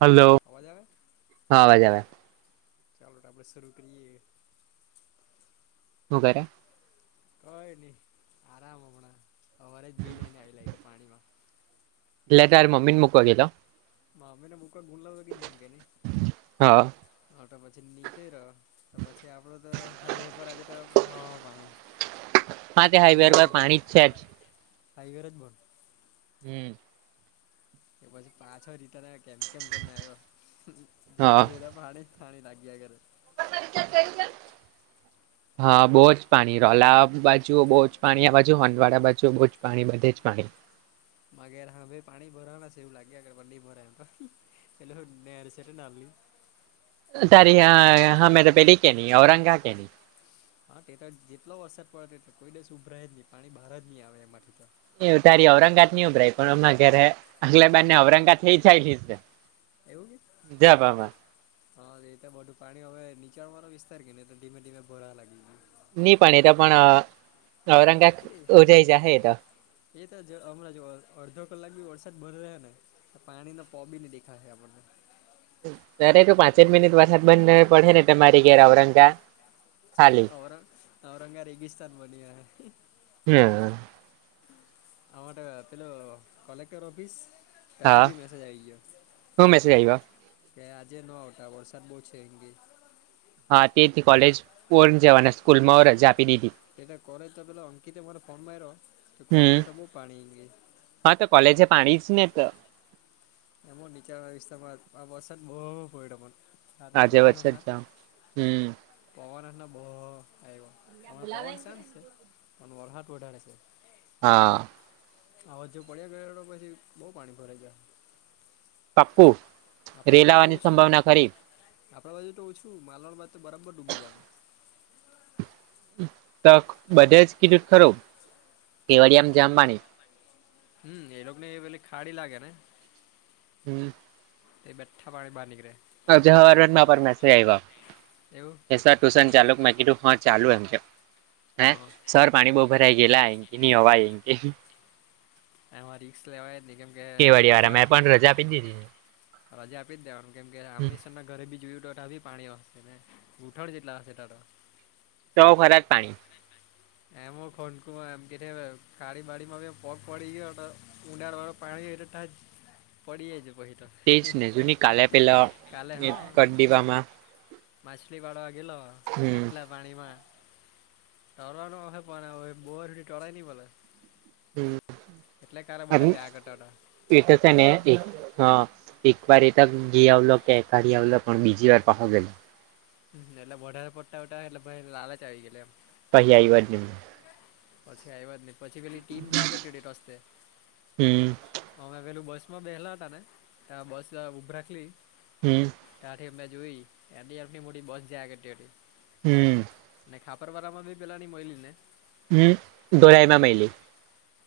Hello અવાજ આવે? હા અવાજ આવે. ચાલો તો આપણે શરૂ કરીએ. હું કરે? કઈ નઈ. આરામ હમણાં. હવારે જ ભી નઈને આવી લાય કે પાણીમાં. એટલે તાર મમ્મીને મૂકવા ગેલો? મામેને બૂકા ગૂલા તો કેમ કેને હા હાતો પછી નીકળ તો પછી આપડું તો હાઈવે પર આજે તો બહુ પાણી. હા તે હાઈવે રોડ પર પાણી જ છે જ. હાઇવે જ બંધ. હમ તો પછી પાછો રીટન આવ કેમ કેમ કર ના આવ્યો હા જાવા જોડ્યા પાણી પાણી નાખ્યા કરે. [inaudible] હા બહુ જ પાણી રોલા બાજુ બહુ જ પાણી આ બાજુ હોડવાળ બાજુ બહુ જ પાણી બધે જ પાણી. માગ હા ભાઈ પાણી ભરણા છે એવું લાગ્યા કરે પણ નહીં ભરાય એમ તો. એટલે હું નહેર છે તે નાલી. તારી હા હામે પેરી કે ની ઔરંગા કેે ની. હા તે તો જેટલો વરસાદ પડે એટલો કોઈ દસ ઉભરાય જ નહીં પાણી બહાર જ નહીં આવે એમાંથી તો એવું તારી ઔરંગાજ નની ઉભરાય પણ હમણા ઘરે આગલે બાર નેઔરંગાત થ ચાલી. એવું કે? જવામાં હા એ તો બધું પાણી હવે નીચાણ વાળો વિસ્તાર કે ને ધીમે ધીમે ભરાવા લાગી ગયું. ની પાણી તો પણ ઔરંગા નીકળે ઉજય જાહે એ તો. એ તો જ હમણાં જો અડધો કલાક બી વરસાદ બંધ રહ્યા ને. તો પાણી નો પ બી ન દેખાશે આપણને. ઘરે તો પાંચે જ મિનિટ વરસાદ બંધને પડે ને તમારી ઘેર ઔરંગા ખાલી ઔર ઔરંગા રેગિસ્તાન બન્યા હૈ. હમ આ માટે પેલો કલેક્ટર ઓફીસ. તાથી હા ભી મેસેજ આઈ ગ્યો. હું મેસેજ આવ્યો કે આજે નો આવતા વરસાદ બહુ છે એમ કે. હા તેથી કોલેજ ઓર જવાના સ્કૂલ માં રજા આપી દીધી. એટ કોલેજ તો પેલે અંકિતે મરે ફોન માયરો તો હમ કલેજો ટો બહુ પાણી એમ કેય. હા તો કોલેજે પાણી જ નેહ તો. એમ હો નિચાણવાળા વિસ્તારમાં આ વરસાદ બો પયડો પણ. રાતના આજે વરસાદ તુફાનના જામ હમ પવન હાથના બો આયવો હમણાં પવન સેમ સે પણ વરહાદ વધારે છે. હા આવા જો પડ્યા કયરો પછી બઉ પાણી ભરાઈ જાહે. પાકુ આપણા રેલ બાજુ તો આવવાની ઓછું સંભાવના ખરી આપણા બાજુ તો ઓછું માલવાણમાં તો બરાબર ડૂબી જવાનું તો બધે જ કીડુંત ખરું કેવડિયામાં જામ પાણી. હમ એ લોકો ને એ પેલી ખાડી લાગે ને? હમ તે બેઠા પાણી બહાર નીકળે. આજે હવારમાં પર મેસેજ એવું આવ્યા [unintelligible] ટુશન ચાલુ કે મે કીધું હ ચાલુ એમ છે હે હા સર પાણી બહુ ભરાઈ ગેલા એન્કિ ની અવાય એન્કિ. એમાં રિક્સ લેવાય જ નહીં કેમ કે કેવાડી આપણે તો વાળા મેં પણ રજા આપી દીધી. રજા આપી જ દેવાનું કેમ કે અમીશન ઘરે બીજ ટટા બી પાણી હશે ગૂંઠણ જેટલા હશે ટાટ તો ખરા પાણી એમ ખોંકુમાં એમ કે ખાડી માડીમાં પગ પડી ગયો હતો ઉડાળ વાળો પાણી એટ તા પડી જાય જ બહી તો તેજને જોની કાલે પેલો કાલે હા કડીવામાં માછલી પાડવા ગેલો હમ આટલા પાણી માં ટરટ હહે પણ બોર હે ટળાય નઈ મલે હમ અને બધા જયા કરતા હતા એટો સેને એન્ડી એક હા એક વાર એતા ઘી આવલો કે કાડી આવલો પણ બીજી વાર પહો ગેલો હ એટલે વધારે પડતા હુતા એટલે ભાઈન લાલચ આવી ગયેલી એમ. પહી આવ્યો જ ની પછી આવ્યા જ નહી પછી પેલી ટીમ જાયા કરતી હુતી રસ્તે હમ અમે પેલું બસ માં બેહલા હતા ને ત્યાં બસ ઉભરાખલી હમ ત્યાંથી એમને જોઈ એટીએફની મોટી બસ જાયા કરતી હુતી હમ નાને ખાપર બરા માં ભી પેલાની મઈલી ને હમ ધોરાઈ મા મેૈલી.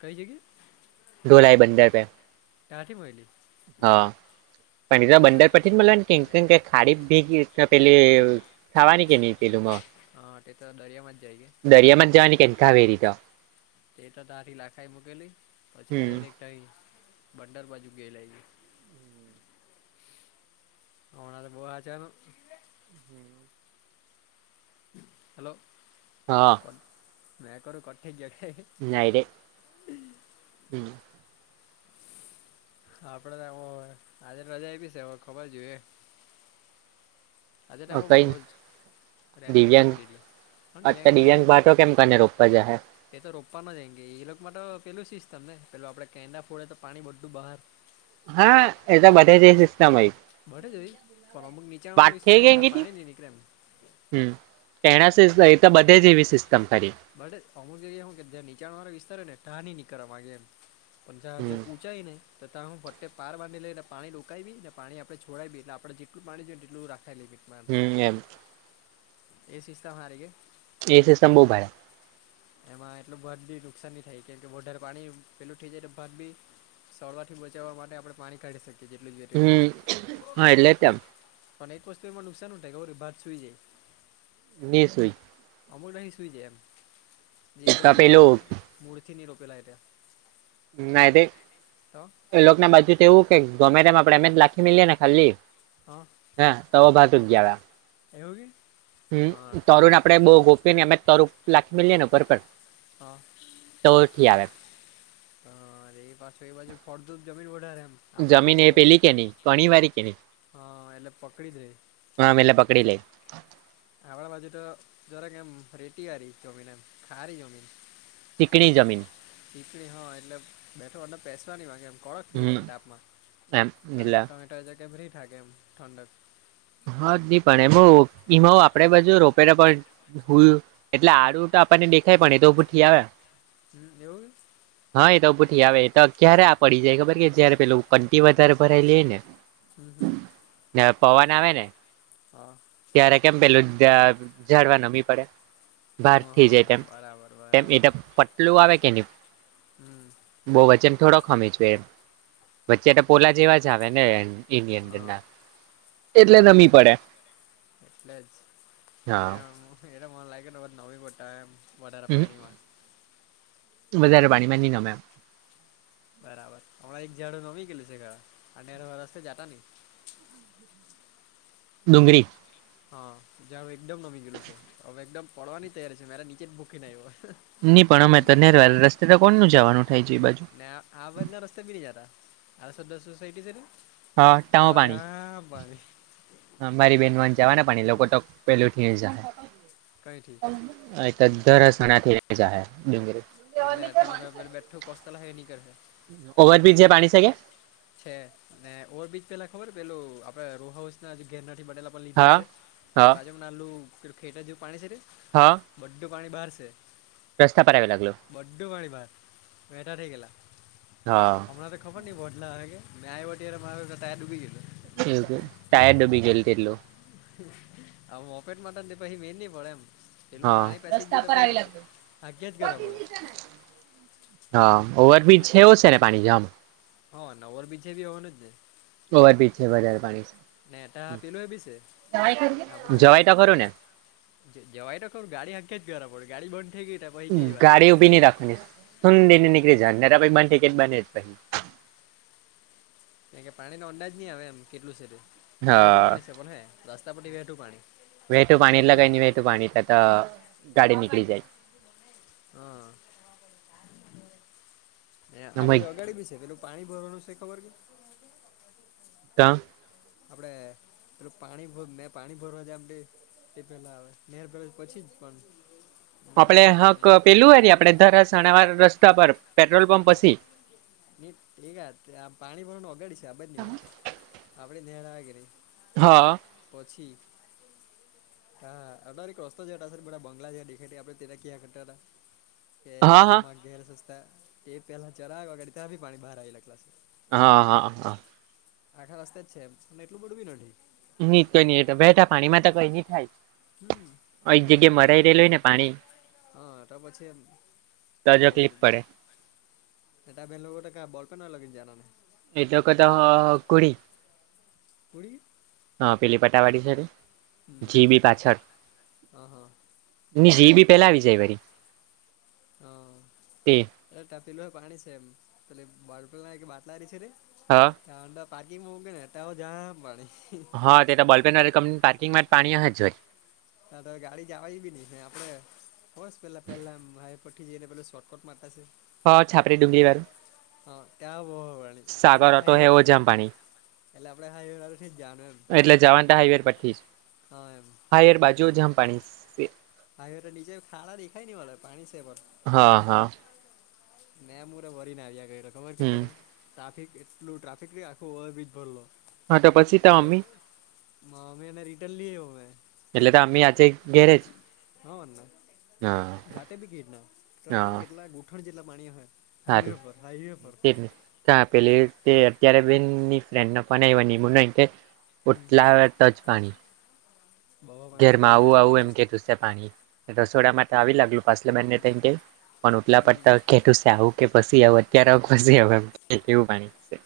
કઈ જગ્યા? ધોલાઈ બંદર પે. ક્યાંથી મઈલી. હા પછી તો બંદર પરથી જ મલવાની [unintelligible] ખાવાની કે નહીં પેલું મા હા તે તો દરિયામાં જાઈ કે દરિયામાં જ જવાની કે કાવેરી તો તે તો તથી લાખાઈ મુકેલી પછી હમ ડાયરેક્ટ ત ઇ બંદર બાજુ ગે લાયવી. આવણા તો બહુ હાચવાનુ [unintelligible] હલો હા નાકર કઠ જગાય નાઈરેે હમ્મ હા આપડે તો આજે રજા આવીી છે હવે ખબર જોઈ એ આજે ટાઈમમાં બહુ કઈ જ રેડ એલર્ટ દિવ્યાંગ આપી દેુંયા અત્યારે ક્યા ગીધુ દિવ્યાંગ ભાટો કેમ કરીને રોપવા જાહે તે તો રોપવાનો જ કેે એ લોકો માટે તો પેલું સિસ્ટમ ને પેલું આપડણે કેંડા ફોડે તો પાણી બધું બહાર હા એ તો બધે જ સિસ્ટમ બડ જ પણ અમક નીચાણ વાત વાળ વિસ્તારે ને થઈ ત ગઈ કે પાણી નની નીકળ ને હમ એના સ એ તો બધે જ એવી સિસ્ટમ કરી બટ અમુક જઈએ હું કે ત્યાં નીચાણ વાળ વિસ્તાર ન નીકળવા ગે એમ હમ પણજાજ ને તથા હું ફટ્ટ પાર બાંધી લઈને પાણી રોકાવી ને પાણી આપણે છોડાવી એટલે આપણે જેટલું પાણી જોઈએને એટલું રાખીેવી હમ એમ એ સિસ્તા અરી કે એ સિસ્ટમ બહુ ભાડે એમાં એટલું ભત બી નુકસાન ન થાય કેમ કેારે પાણી પેલું થઈ જાયટ ભત બી સળવારથી બચાવવા માટે આપણે પાણી કાઢી શકીએ જેટલું જોઈએ તેટલુ હમ હા એટલે તેમ પણ એક વસ્તુ એમાં નુકસાનન થાય કે ભારત સુુઈ જાય. ને સોઈ અમુક દહી સુઈ છેાય એમ જે એ એકદમ તો પેલું મૂળથી નહી રોપેલા ત્યા ના એ લોક ના બાજુ તો એવું કે ગમે તેમ આપડે અમે જ લાખી મીએ ને ખાલી હા હા તો ભાત જ હા ગયા એવું કે હા હમ તરુ તમે ને તો આપડે બહુ ગોપીને અમે તરું લખી મેએ ને ઉપરપર હા હરે એ પાછું એ બાજુ ફળદું જમીન વધઢાારે એમ આપણા જેવું જમીન પ એ પેલી કે ન ઘણી વાળી કે ન હા એટલે પકડી દે આમલા પકડી લે આપણા બાજુ તો જરા કે એમ રેટીયારી જમીન એમ ખારી જમીન ચીિકણી જમીન ચણી હા એટલે બેઠો અને પેસવા નહી, વાગે એમ કડક થીજ હમ કે એમ તાપમામાંમે એટલે ટમેટો જગ્યા ફ્ર થા એમ ઠંડત હા નહી પણ એમ એમાં આપડે બધુ રોપેલા પણ હુંય એટલે આડું તો આપણને દેખાય પણ એ તો ભું થી આવે હમ એવુ હા એ તો બૂઠી આવે તો ક્યારે આ પડી જાય ખબર કે જયારે પેલું કંટી વધારે ભરાય લેએ ને હમ્મહમ્મ પવાન આવે ને હા ત્યારે કેમ પેલું જાડવા નમી પડે હમ બાર થી હા જાય તેમ બરાબર તેમ એ બરાબર પટલું આવે કે નહી હમ્મ બહ વચન થોડો ખમી જ વચ્ચે તો પોલા જેવા જ આવે ને ઇન્ડિય હા એટલે નમી પડે એટલે જ મે હા એ મ લાગેને નવી ગટા એમ વધારે પાણીમા વધારે પાણીમાંની ન બરાબર હમણાં એક ઝડું નમી ગયલું છે ખ અનેરો રસ્તે જતા નહી હ ડુંગરી. હા જારું એકદમ નમી ગયલું છે હવે એકદમ પડવાની તૈયારી છે મારે નીચે જ ભૂખી ને આયવો. નઈ પણ અમે તો તને ર રસ્તે તો કોને જવાનું થાય છે એ બાજુ. ને આ આવરના રસ્તે ભી નહીં જાતા ી [inaudible] જાર આ શદ સોસટીી છે હા ટાવ ત્યાં પાણી. જામ પાણી હ મારી બેહેનમાંને જવા ને પણ એ લોકો તો પેલું થી જ કય થી. હ તો દરસણા થી ર જ હ ડુંગરી એટલે એટ પે બેઠું કોતા [inaudible] લ એની કરશે ઓવરબ્રિજ પણ જે પાણી શકે. છે ને ઓવરબીજ પેલા ખબર પેલું આપડે રોહાઉસ ના ગેરનાથી બનેલો પણ લીધેલા હા છે હા બાજુ [inaudible] માં નાલુંેું ખે જેવું પાણી છે હા. બંડ્ડ પાણી બહાર છે. રસ્તા પર એવ લાગલો. બડ્ડું વાળી માણ [inaudible] બેેટર થઈ ગલા હા. અમાણા તો ખબર બદલા અ કે મે્યાય વતીલે [inaudible] માતા તયા ડબી ગ એવું ટાયર ડુબી ગયેલ એટલું. આ મોફેટ માતન દપ હી મેનની પડે એમ તેલમાં હા પાણી પેસી ગયું તો પછી ભાગ્યા જ કર પડે. હા ઓવરબ્રિજ છે ઓ છે ને પાણી જામ હા નવર બીજે ભી હોવાનું જ ને. ઓવરબ્રિજ છે વઘારે પાણી છે ને તા પેલું એ બી છે આપડે જવાય તો ખરું ને. જવાય તો ખરુ ગાડી આંખે જ ગરાબડે ગાડી બંધ. થઈ ગઈ તા પહી ગઈ વાત ગાડી ઊભી નહી રાખવાની શન દ નેઇ નિકળી જવાનું ને તો પછે બંધ થઇ તો બને નહિ. કે પાણી ન અંદાજ નહી આવે એમ કેટલું છેું વહેઠું હા પાણી છે પણ હે રસ્તા પી વહેઠું પાણી વેતુ એક પાણી બાજથી લગઈ ન વેતું પાણી ત તો ગાડી નીકળી જાય. હા આ બાજુ અગાડી બી છે પેલું. પાણી ભરવાનું છે ખબર કે. કા. આપડે પેલું પાણી ભ મેં પાણી ભરવા જામ બે તે પેલા આવે નેર કરે પછી જ પણ આપડે મને હું કે હાક પેલું હોય આપડે ધરસણાવાર રસ્તા પર પેટ્રોલ પંપ પછી ન એક આ પાણી ભર ઓગાડી છે આ બજની વાત [inaudible] આપડ નેળ વાગે નહી હા. પછી. હા અ રસ્તો છે હતા બધા બંગલા છે દેખા આપડે તેના ક્યાં કરતા હતા કે હા હા આમાં ઘેર સસ્તા કે પેલા ચરાગઢ ત્યાં બી પાણી બહાર આવેલા ક્લાસ. હા હા હા. આઠા રસ્તે જ છે એટલું બડું નડે. ની કઈ નઈ બેઠા પાણીમાં તો કઈ નહી થાય. હમ એક પણ જગ્યાએ અને ખબર મરાઈ નઈ રહેલું હોય ને પાણી હા તો પછી એમ. તોજકલીફ પડે [inaudible] એટા બેંગલગર ક્યા બલપનાર લગી જના ને [inaudible] એ તો કતો હ કુડી. કુડી. હા પેલી પટાવાડી છે જીબી પાછળ હા હા. ની જી બી પેલા આવી જાય વડી. હરે ત પીલું હો પાણી છે એમ પે બાપલા એક બાટલારી છે રે હા ત પાારકીિંગમાં કે ને ત જામ પાડીણી હા તે તો બલ્પેનર કંપની પાર્કિંગમાં પાણીશે જ જોઈ નાા તો ગાડી જવા બી નહ આપડે હોસ પેલા પેલા હાઈ પથી જઈને પેલા શોર્ટકટ માતા છે હા છાપરી ડુંગળી વાળું હા ત્યાં બોવાની એટલે સાગર ડ ઓટો ખાઈ હે એવો જામ પઠ હ પાણી એટલે આપડે હાઈવેવાળું થીજ જાવાનું એમ. એટલે હા એમ. હાયવેર બાજુ હો જામ પાણીસ હાઇવે તો નીચે ખાળા દેખાય ની મળે પાણી સે પણ હા હા મે મુરો ભરીને આવ્યા કયરો ખબર કે હમ ટને ટ્રાફિક એટલું ટ્રાફિક એટલે ખે આખું ઓવરબ્રીજ ભરલો હા. તો પછી તા અમ્મી મા મમીને રિટર્ન લીઆયો મેં. એટલે તા અમ્મી આજ ઘેરેજ. હા મને જાતે ભી ઘેરના તા કેમ કે કેટલા ગૂઠણ જેટલા પાણી અમે. હાઈવે પર હાઈવે પર હા પેલી એ અત્યારે બેનની ફ્રેન્ડનો ફોન આવ્યો નીમુનો એમ કે હમ ઓટલા ટચ પાણી બવા પાણી એ ઘેરમાં આવું આવું નીચાણવાળું એમ વિસ કેટુસ. પાણી રસોડામાં તો આવી લ અને ઓટલા પર તો સાવ કે પછી આઉ અત્યારે પછી આઉ એમ. કેવું પાણી છે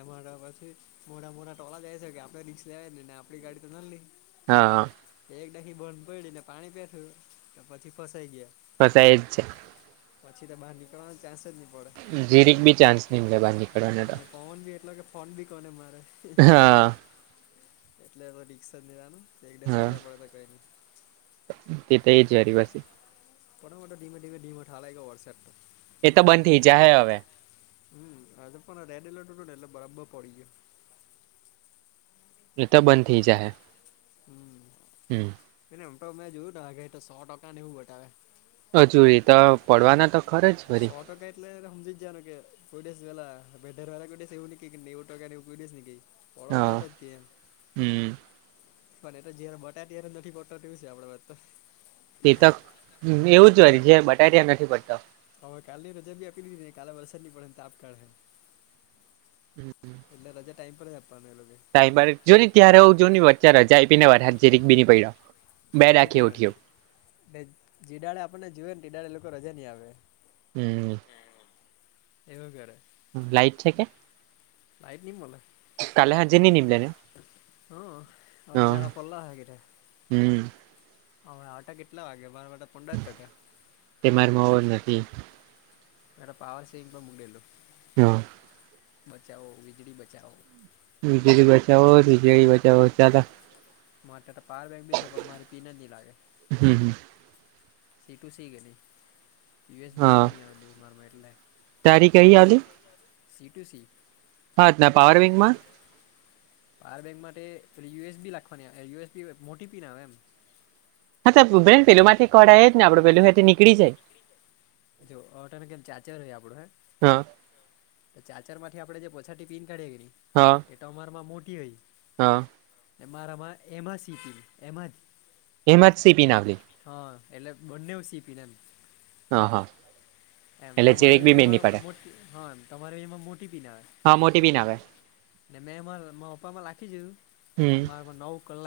એમાં પછી મોટા મોટા ટોળા જાય સેકે આપડે રીક્ષાય એટલી ને આપડી ગાડી તો નાન્લ્લી. હા હ કે એક ડાહી બંધ પયડીને પાણી પેઠુ કે પછી ફસાઈ ગીયા. ફસાય જ છે. પછી તો બાર નીકળવાનો ચાન્સ જ ની પડે. જીરીક બી ચાન્સ ની મલે બાર નીકળવાનો તો પોવોન બી એટલો કે ફોન બી કોને મારે? હા એટલે હવે રિક્સ જ લેવાનું. એક ડસ હા વાગ્યા પડે તો બી કંઈની. તે તો એ જ વારી પાસી મોટો મોટો ડીમેડીમે ડીમો ઠાવા લાયગો વરશાદ તો એ તો બંધ થઈ જાય હે હવે. હમ આજે પણ રેડ એલર્ટ હતોને એટલે બરાબર પડી ગીયો. એતો બંધ થઈ જાહે. હમ્મ પ એમ ટો મેં જોયું. તારા ઘેર ટો સો ટકા ને એવું બટાવેે. હજુ એતો પડવાના તો ખરા જ વરી સો એટલે હમજી ગ્યાને કે કોઇડિવસ પેલા વેધરવાલા કોઇડિવસ એવું ની કેય નેવુ ટકાને એવું કોઇડિવસ ની કેય. પડવાનો હોય હા ટોજ કેય એમ. હમ પણ એતો જયારે બટાયટ્યારે નથી પડતો તેવું સે આપડી બાજતો તે તક એવું જ હોય. જ્યારે બટાય ટ્યારે નથી પડતો તો હવે કાલની રજા બી આપીદિધીને કાલે વરસાદ ની પડેહે ને તાપ પડહે હમ્મ ભરાય જાય ટાઈમ પર હો આપાવનું એલોગે સાહેબ હો જોની ત્યારે હો જોની વચ્ચે રજા આયપી ને વરહાદ જીરીક બીની પયડો. એ તો કેમ જ જે જેડાળે આપણને જુવે ને તેડાડે એ લોકો રજા નહી આપે હમ્મ એવુ કરે. લ્ લાઈટ છે કે? લાઈટ નિ મલે. કાલે હાજે ની નીમલે ને હા. હવે હા જાજો પડલો અહે ઘેરે હમ હવે આવટા કેટલા વાગે માર માટે [unintelligible] [unintelligible] તે મારેમાં ઓર નથી મેટો પાવર સેવિંગમા મુકડેલું હા બચાવો વીજળી બચાવો બીજળી બચાવો બીજળી બચાવો ચ- - માટે તો પાવર બૅન્ક બી છે પણ મારી પીન જ ની લાગે. હમ સી ટુ સી ગ ન યુએસ હા બીઆરની આવે મારમાં એટલે- - તારી કહી આલિ સી ટુ સી. હા ના પાવર બેંકમાં- - પાવર બેંક માટે પ યુએસ બી લખવાની યુએસ બી મોટી પી ના આવે એમ- - હા તોન પેલુંમાંથી કઢાય જ નેડે પેલુંથી નીકળી જાય.. જોને કેમ ચાચા આપડું હે- - હા. તો ચાર્જર થી આપણે જે પોછાટી પીન કાઢીએ કી ને- - હા. એટ તમારામાં મોટી હોય. હા. મારામાં એમાં સી પીન એમાં જ. એમા સી પી ના આવેલી? હા એટલે બંનેું શી પીનેમ. હા હા. એમ એટલે ચેરેક તમારું બી મેળ ની પડે એમાંટી હા એમ તમારે એમાં મોટી પીના- - હા મોટી પીન આવે મેંમા પપ્પા માં લખી ગયું હમ પણ મારા નવ કલાક.